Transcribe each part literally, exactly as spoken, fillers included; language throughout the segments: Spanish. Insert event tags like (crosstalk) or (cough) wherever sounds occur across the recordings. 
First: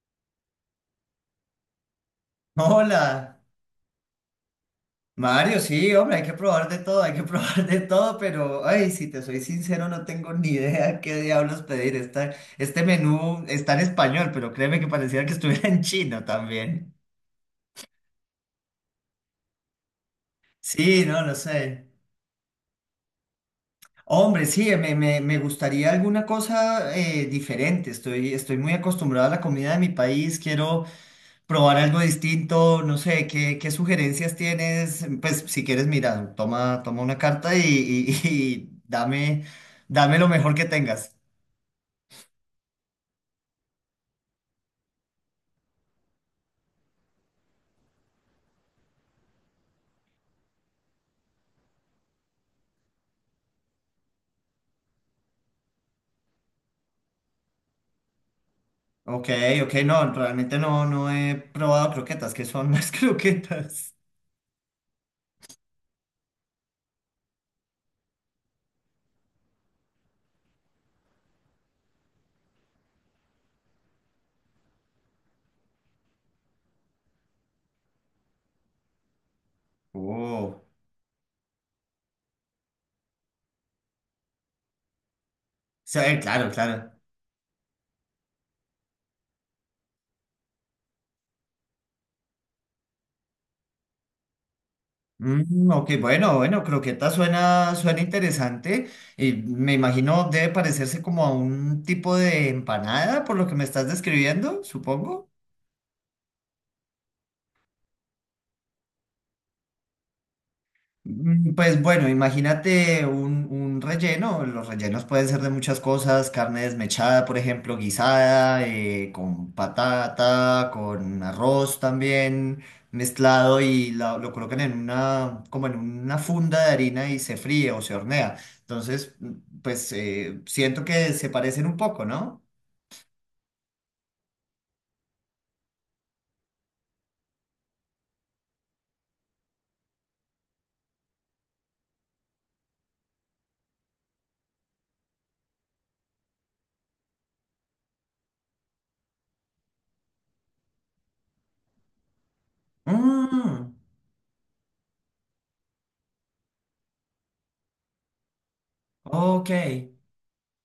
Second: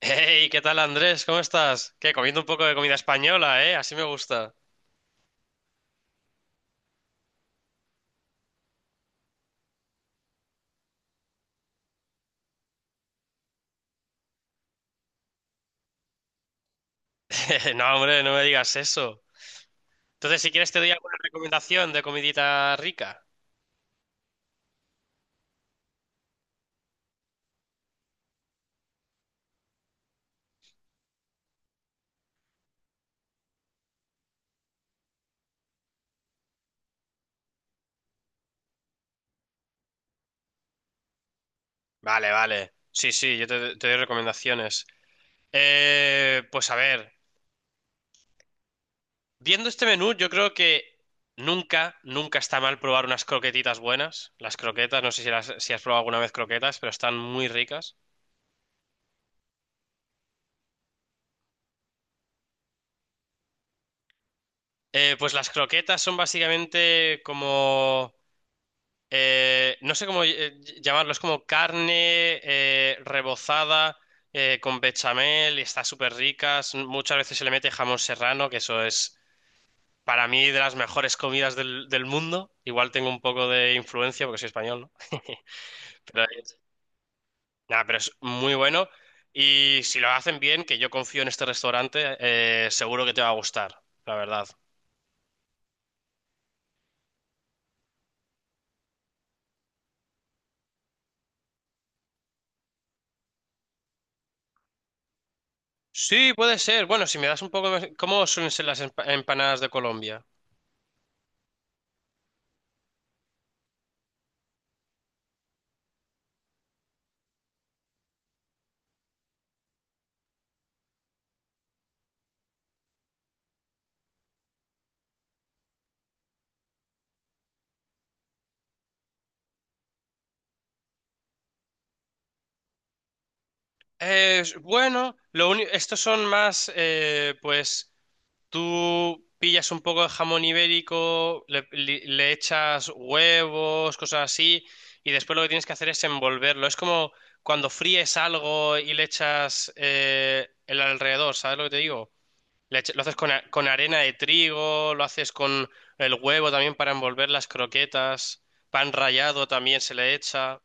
Hey, ¿qué tal Andrés? ¿Cómo estás? ¿Qué? Comiendo un poco de comida Hola, española, ¿eh? Así me gusta. Mario, sí, hombre, hay que probar de todo, hay que (laughs) probar de todo, pero, ay, si te soy sincero, no tengo ni idea (laughs) qué diablos pedir. Esta- este menú está en español, pero créeme que parecía que estuviera en chino también. (laughs) No, hombre, no me digas eso. Entonces, si quieres, te doy Sí, alguna no, no sé. recomendación de comidita rica. Hombre, sí, me, me- me gustaría alguna cosa eh, diferente. Estoy, estoy muy acostumbrado a la comida de mi país, quiero probar algo distinto, no sé, ¿qué, qué sugerencias tienes? Pues si quieres, mira, toma, toma una carta y, y- (laughs) y dame, dame lo mejor que tengas. Vale, vale. Sí, sí, yo te, te doy recomendaciones. Eh, pues a ver, viendo este menú, yo creo que nunca, nunca está mal probar unas croquetitas buenas. Las croquetas, no sé si, las- si has probado alguna vez croquetas, pero están muy ricas. Ok, ok, no, realmente no, no he probado croquetas, ¿qué son las (laughs) croquetas? Eh, pues las croquetas son básicamente como... eh, no sé cómo eh, llamarlo, es como carne eh, rebozada eh, con bechamel y está súper rica. S- Muchas veces se le mete jamón serrano, que eso es para mí de Oh, las mejores comidas del, del mundo. Igual tengo un poco de influencia porque soy español, ¿no? sí, (laughs) eh, Pero, claro, es- claro. nada, pero es muy bueno y si lo hacen bien, que yo confío en este restaurante, eh, seguro que te va a gustar, la verdad. Mm, ok, bueno, bueno, croqueta suena, suena interesante y me imagino debe parecerse como a un tipo de empanada por lo que me estás describiendo, supongo. Sí, puede ser. Bueno, si me das un poco, más- ¿cómo suelen ser las empa- empanadas de Colombia? Mm, Pues bueno, imagínate un, un relleno. Los rellenos pueden ser de muchas cosas, carne desmechada, por ejemplo, guisada, eh, con patata, con arroz también mezclado y la- lo colocan en una, como en una funda de harina y se fríe o se hornea. Entonces, mm, pues eh, siento que se parecen un poco, ¿no? Eh, bueno, lo único, estos son más, eh, pues tú pillas un poco de jamón ibérico, le, li- le echas huevos, cosas así, y después lo que tienes que hacer es envolverlo. Es como cuando fríes algo y le echas eh, el alrededor, ¿sabes lo que te digo? Le echa- lo haces con, a- con Mm, arena de trigo, lo haces con el huevo también para envolver las croquetas, pan rallado ok. también se le echa.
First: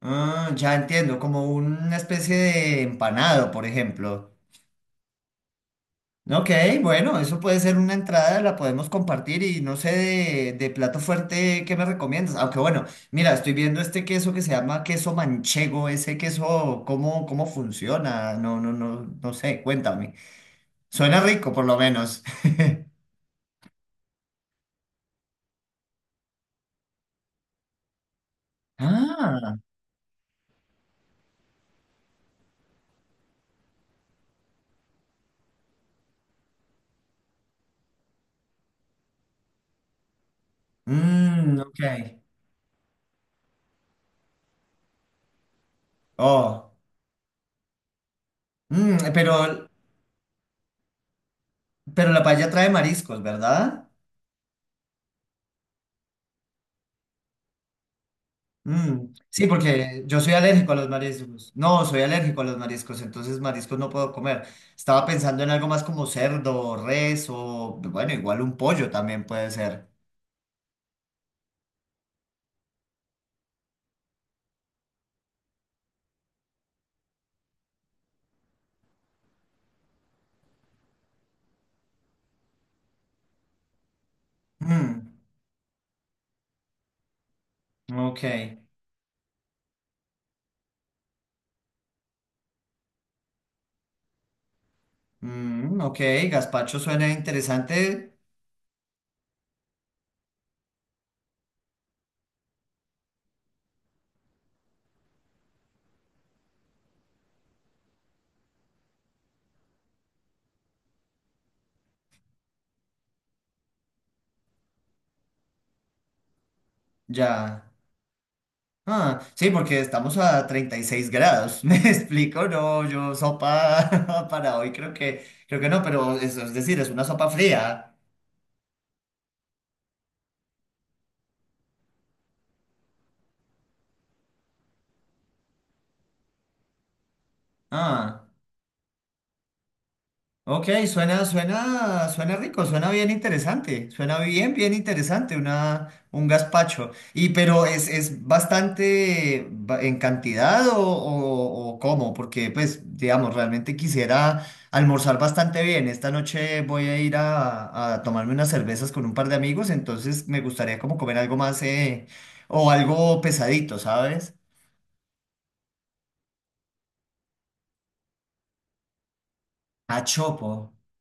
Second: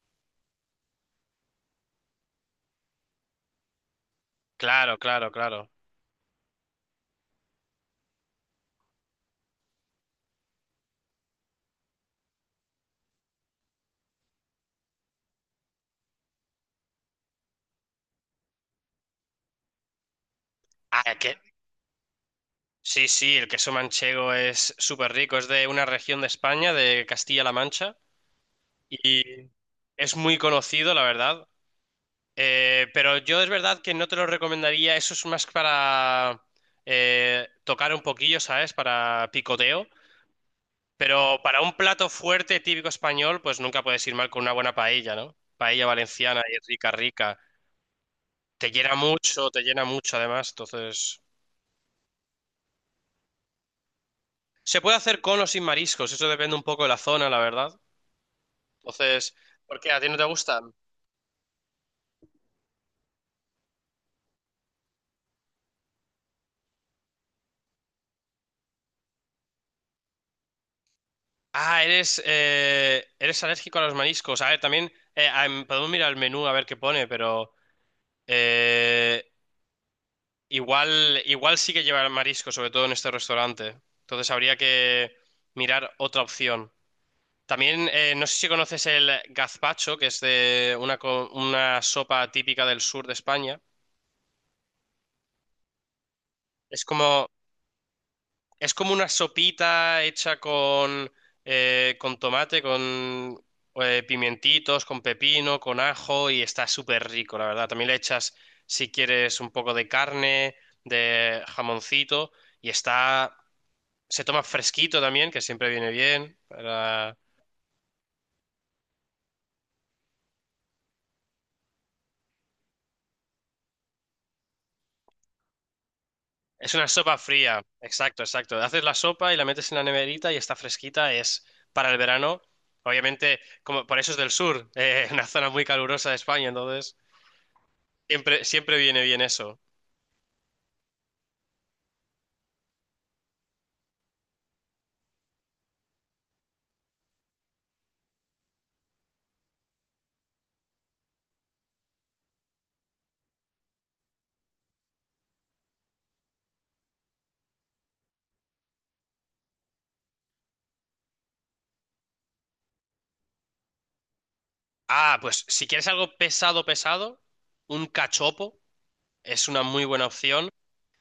Ah, ya entiendo, como una especie de empanado, por ejemplo. Claro, claro, claro. Ok, bueno, eso puede ser una entrada, la podemos compartir y no sé de, de plato fuerte qué me recomiendas. Aunque bueno, mira, estoy viendo este queso que se llama queso manchego, ese queso, ¿cómo, cómo funciona? No, no, no, no sé, cuéntame. Suena rico por lo menos. (laughs) Sí, sí, el queso manchego es súper rico, es de una región de España, de Castilla-La Mancha, y Ah, es muy conocido, la verdad. Eh, pero yo es verdad que no te lo recomendaría, eso es más para eh, tocar un poquillo, ¿sabes? Para picoteo. Pero mmm, para un ok. plato fuerte típico español, pues nunca puedes ir mal con una buena paella, ¿no? Paella valenciana y Oh, rica, rica. Te llena mm, mucho, te pero, llena mucho además, entonces... pero la paella trae mariscos, ¿verdad? Se puede hacer con o sin mariscos, eso depende un poco de la zona, la verdad. Mm, Entonces, sí, ¿por qué? ¿A porque ti no yo te soy gustan? alérgico a los mariscos. No, soy alérgico a los mariscos, entonces mariscos no puedo comer. Estaba pensando en algo más como cerdo, res o, bueno, igual un pollo también puede ser. Ah, eres, eh, eres alérgico a los mariscos. A ver, también eh, ah, em, podemos mirar el menú a ver qué pone, pero eh, igual, igual sí que lleva marisco, sobre todo en este restaurante. Entonces habría Mm, que mirar otra opción. También eh, ok. no sé si conoces el gazpacho, que es de una, co- una sopa típica del sur de España. Mm, ok, gazpacho Es suena como interesante. Es como una sopita hecha con, eh, con tomate, con eh, pimientitos, con pepino, con ajo y está súper rico, la verdad. También le echas, si quieres, un poco de carne, de jamoncito y está... Se toma fresquito también, que siempre viene bien. para- Ya. Ah, sí, porque estamos a treinta y seis grados. (laughs) ¿Me explico? No, yo sopa (laughs) para hoy creo que, creo que no, pero eso es Es decir, una es una sopa sopa fría, fría. exacto, exacto. Haces la sopa y la metes en la neverita y está fresquita, es para el verano. Obviamente, como por eso es del sur, eh, (laughs) una zona muy calurosa de España, entonces... Ah. Siempre, siempre viene bien eso. Ok, suena, suena, suena rico, suena bien interesante, suena bien, bien interesante, una, un gazpacho. Y pero es, es bastante ba- en cantidad o, o, o cómo, porque pues, digamos, realmente quisiera almorzar bastante bien. Esta noche voy a ir a, a tomarme unas cervezas con un par de amigos, entonces me gustaría como comer algo más eh, o algo pesadito, ¿sabes? Ah, pues si quieres algo pesado, pesado, un cachopo es una muy A buena opción, chopo.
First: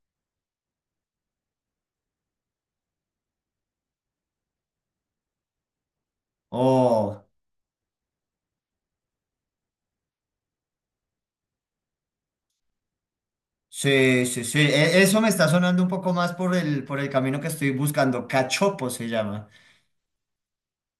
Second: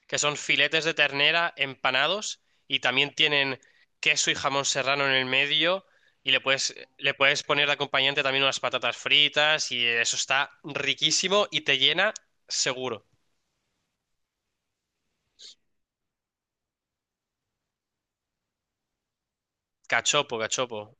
que son filetes de ternera empanados y también tienen queso y jamón serrano en el medio y le puedes, le Oh. puedes poner de acompañante también unas patatas fritas y eso está riquísimo y te llena seguro. Sí, sí, sí. E- Eso me está sonando un poco más por el, por el camino que estoy buscando. Cachopo se llama. Cachopo, cachopo.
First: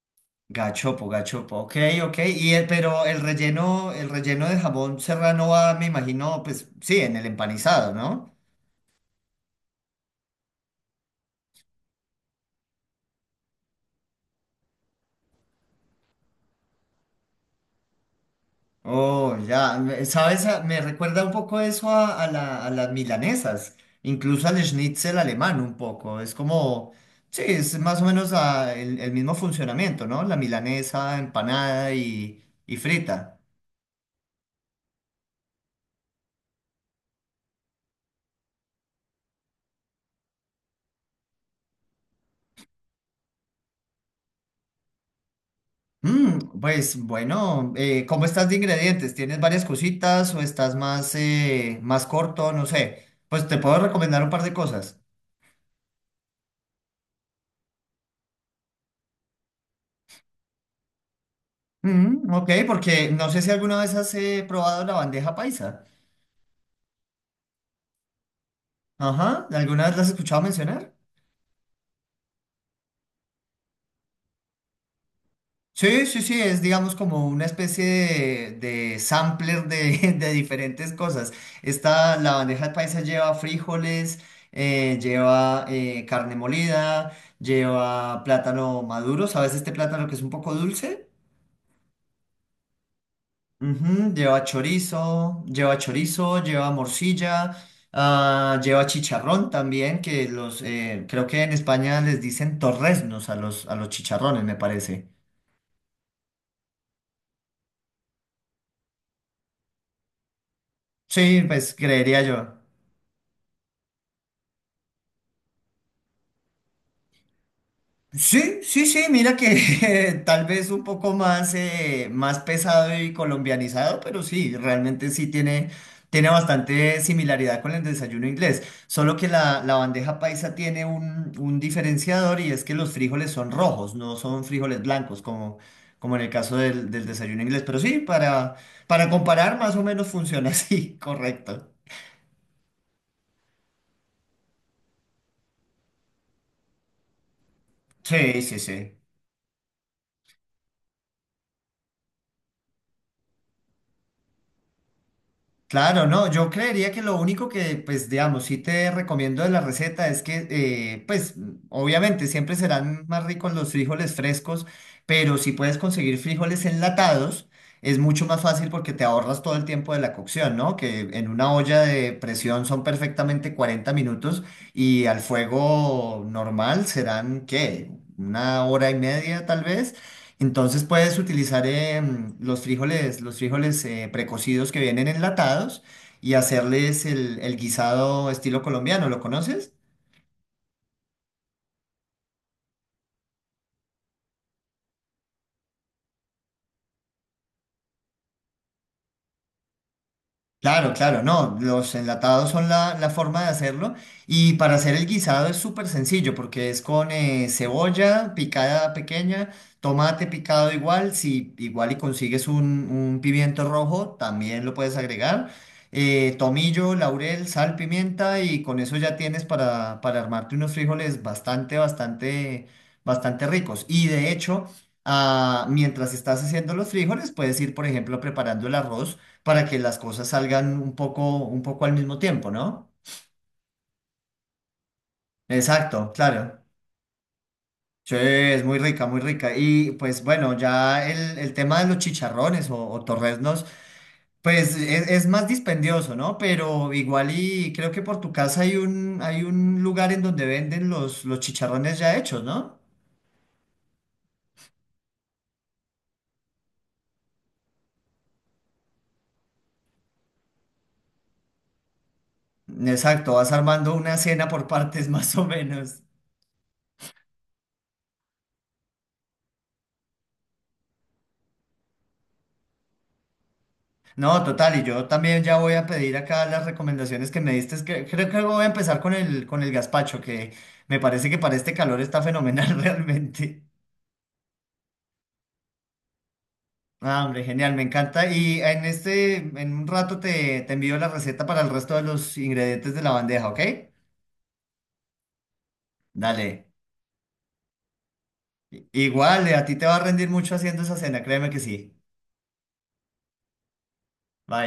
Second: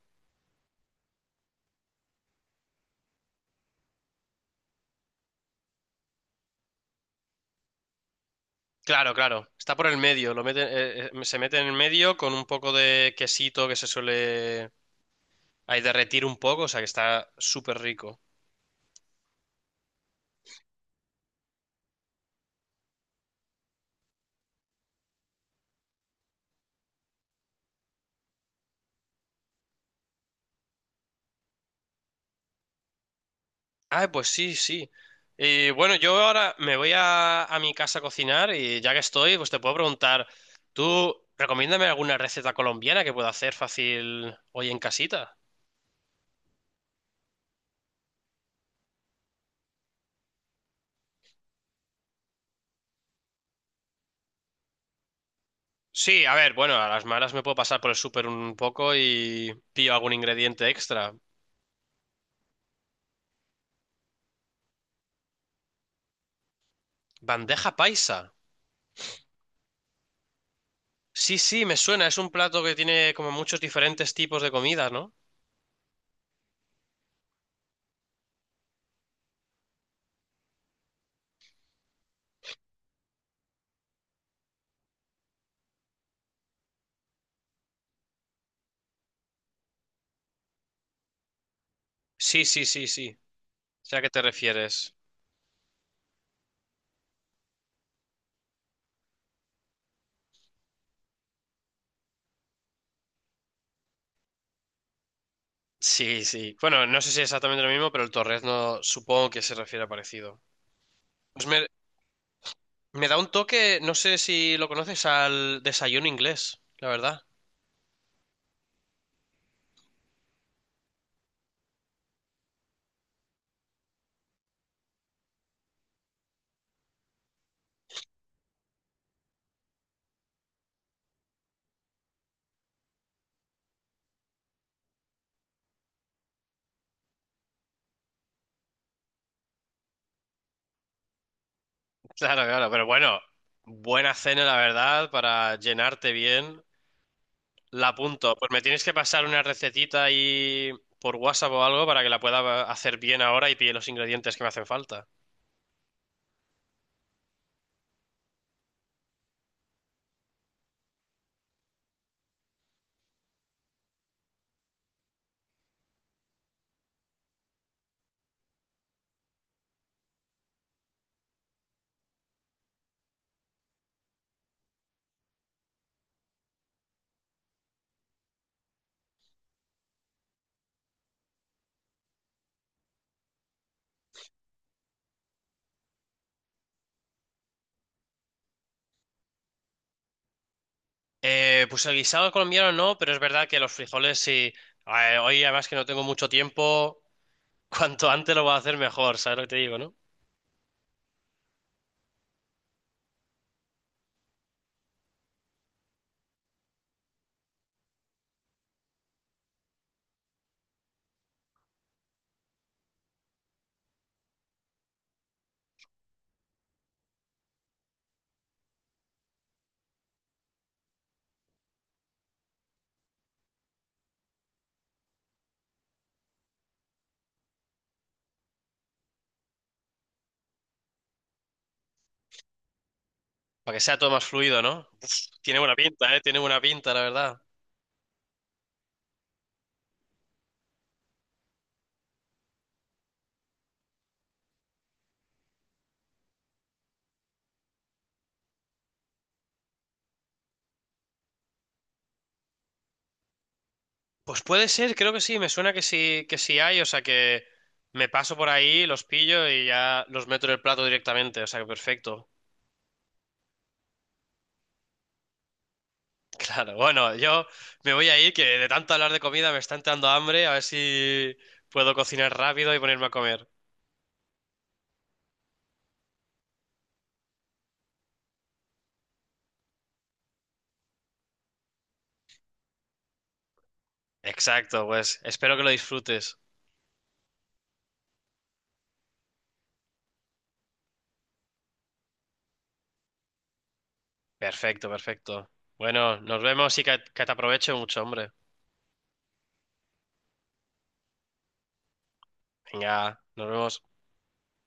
Gachopo, gachopo. Ok, ok. Y el- pero el relleno, el relleno de jamón serrano va, me imagino, pues sí, en el empanizado, ¿no? Claro, claro. Está por el medio. Lo meten- eh, eh, se mete en el medio con un poco de quesito que se suele ahí derretir un poco, o sea que está súper rico. Oh, ya. Me- ¿Sabes? A- Me recuerda un poco eso a, a la- a las milanesas. Incluso al schnitzel alemán un poco. Es como, sí, es más o menos ah, el, el mismo funcionamiento, ¿no? La milanesa empanada y, y frita. Ah, pues sí, sí. Y bueno, yo ahora me voy a, a mi casa a cocinar y ya que estoy, pues te puedo preguntar, ¿tú recomiéndame alguna receta colombiana que pueda hacer fácil hoy en casita? Mm, pues bueno, eh, ¿cómo estás de ingredientes? ¿Tienes varias cositas o estás más, eh, más corto? No sé. Pues te puedo recomendar un par de cosas. Sí, a ver, bueno, a las malas me puedo pasar por el súper un poco y pillo algún ingrediente extra. Mm, ok, porque no sé si alguna vez has eh, probado la bandeja paisa. Bandeja paisa. Ajá, ¿alguna vez la has escuchado mencionar? Sí, sí, me suena, es un plato que tiene como muchos diferentes tipos de comidas, ¿no? Sí, sí, sí, es digamos como una especie de, de sampler de, (laughs) de diferentes cosas. Esta, la bandeja paisa lleva frijoles, eh, lleva eh, carne molida, lleva plátano maduro, ¿sabes este plátano que es un poco dulce? Sí, sí, sí, sí. O ¿a qué Ujú, te lleva refieres? chorizo, lleva chorizo, lleva morcilla, ah, lleva chicharrón también, que los, eh, creo que en España les dicen torreznos a los, a los, chicharrones, me parece. Sí, sí. Bueno, no sé si es exactamente lo mismo, pero el torrezno supongo que se refiere a parecido. Sí, Pues me, pues creería yo. me da un toque, no sé si lo conoces, al desayuno inglés, la verdad. (laughs) Sí, sí, sí, mira que (laughs) tal vez un poco más, eh, más pesado y colombianizado, pero sí, realmente sí tiene, tiene bastante similaridad con el desayuno inglés, solo que la, la bandeja paisa tiene un, un diferenciador y es que los frijoles son rojos, no son frijoles blancos como, como en el caso del, del desayuno inglés, pero sí, para, para comparar más o menos funciona (laughs) así, correcto. Claro, claro, pero bueno, buena cena, la verdad, para llenarte bien. La apunto. Sí, Pues sí, me tienes que sí. pasar una recetita ahí por WhatsApp o algo para que la pueda hacer bien ahora y pille los ingredientes que me hacen falta. Claro, no, yo creería que lo único que, pues, digamos, sí te recomiendo de la receta es que, eh, pues, mm, obviamente siempre serán más ricos los frijoles frescos, pero si puedes conseguir frijoles enlatados, es mucho más fácil porque te ahorras todo el tiempo de la cocción, ¿no? Que en una olla de presión son perfectamente cuarenta minutos y al fuego normal serán, ¿qué? Una hora y media tal vez. Entonces puedes utilizar em, los frijoles, los frijoles eh, precocidos que vienen enlatados y hacerles el, el guisado estilo colombiano. ¿Lo conoces? Eh, pues el guisado colombiano no, pero es verdad que los frijoles sí. Eh, hoy además que no tengo mucho tiempo. Cuanto antes lo vas a hacer mejor, ¿sabes lo que te digo, no? Claro, claro, no, los enlatados son la, la forma de hacerlo y para hacer el guisado es súper sencillo porque es con eh, cebolla picada pequeña, tomate picado igual, si igual y consigues un, un pimiento rojo también lo puedes agregar, eh, tomillo, laurel, sal, pimienta y con eso ya tienes para, para armarte unos frijoles bastante, bastante, bastante ricos y de hecho... ah, mientras estás haciendo los frijoles, puedes ir, por ejemplo, preparando el arroz para que las cosas salgan un poco, un poco al mismo tiempo, ¿no? Para que sea todo más fluido, ¿no? Uf, tiene buena Exacto, pinta, ¿eh? Tiene buena claro. pinta, la verdad. Sí, es muy rica, muy rica. Y pues bueno, ya el, el tema de los chicharrones o, o torreznos, pues es, es más dispendioso, ¿no? Pero igual y creo que por tu casa hay un, hay un lugar en donde venden los, los chicharrones ya hechos, ¿no? Pues puede ser, creo que sí, me suena que sí, que sí hay, o sea que me paso por ahí, los pillo y ya los meto en el plato directamente, o sea que perfecto. (laughs) Exacto, vas armando una cena por partes (laughs) más o menos. Claro, bueno, yo me voy a ir, que de tanto hablar de comida me está entrando hambre, a ver si puedo cocinar rápido y ponerme a comer. No, total, y yo también ya voy a pedir acá las recomendaciones que me diste. Es que creo que voy a empezar con el, con el gazpacho, que me parece que para este calor está fenomenal (laughs) realmente. Exacto, pues espero que lo disfrutes. Ah, hombre, genial, me encanta. Y en este, en un rato te, te envío la receta para el resto de los ingredientes de la bandeja, ¿ok? Perfecto, perfecto. Bueno, nos Dale. vemos y que, que te aproveche mucho, hombre. I- Igual, eh, a ti te va a rendir mucho haciendo esa cena, créeme que sí. Venga, nos vemos. Bye.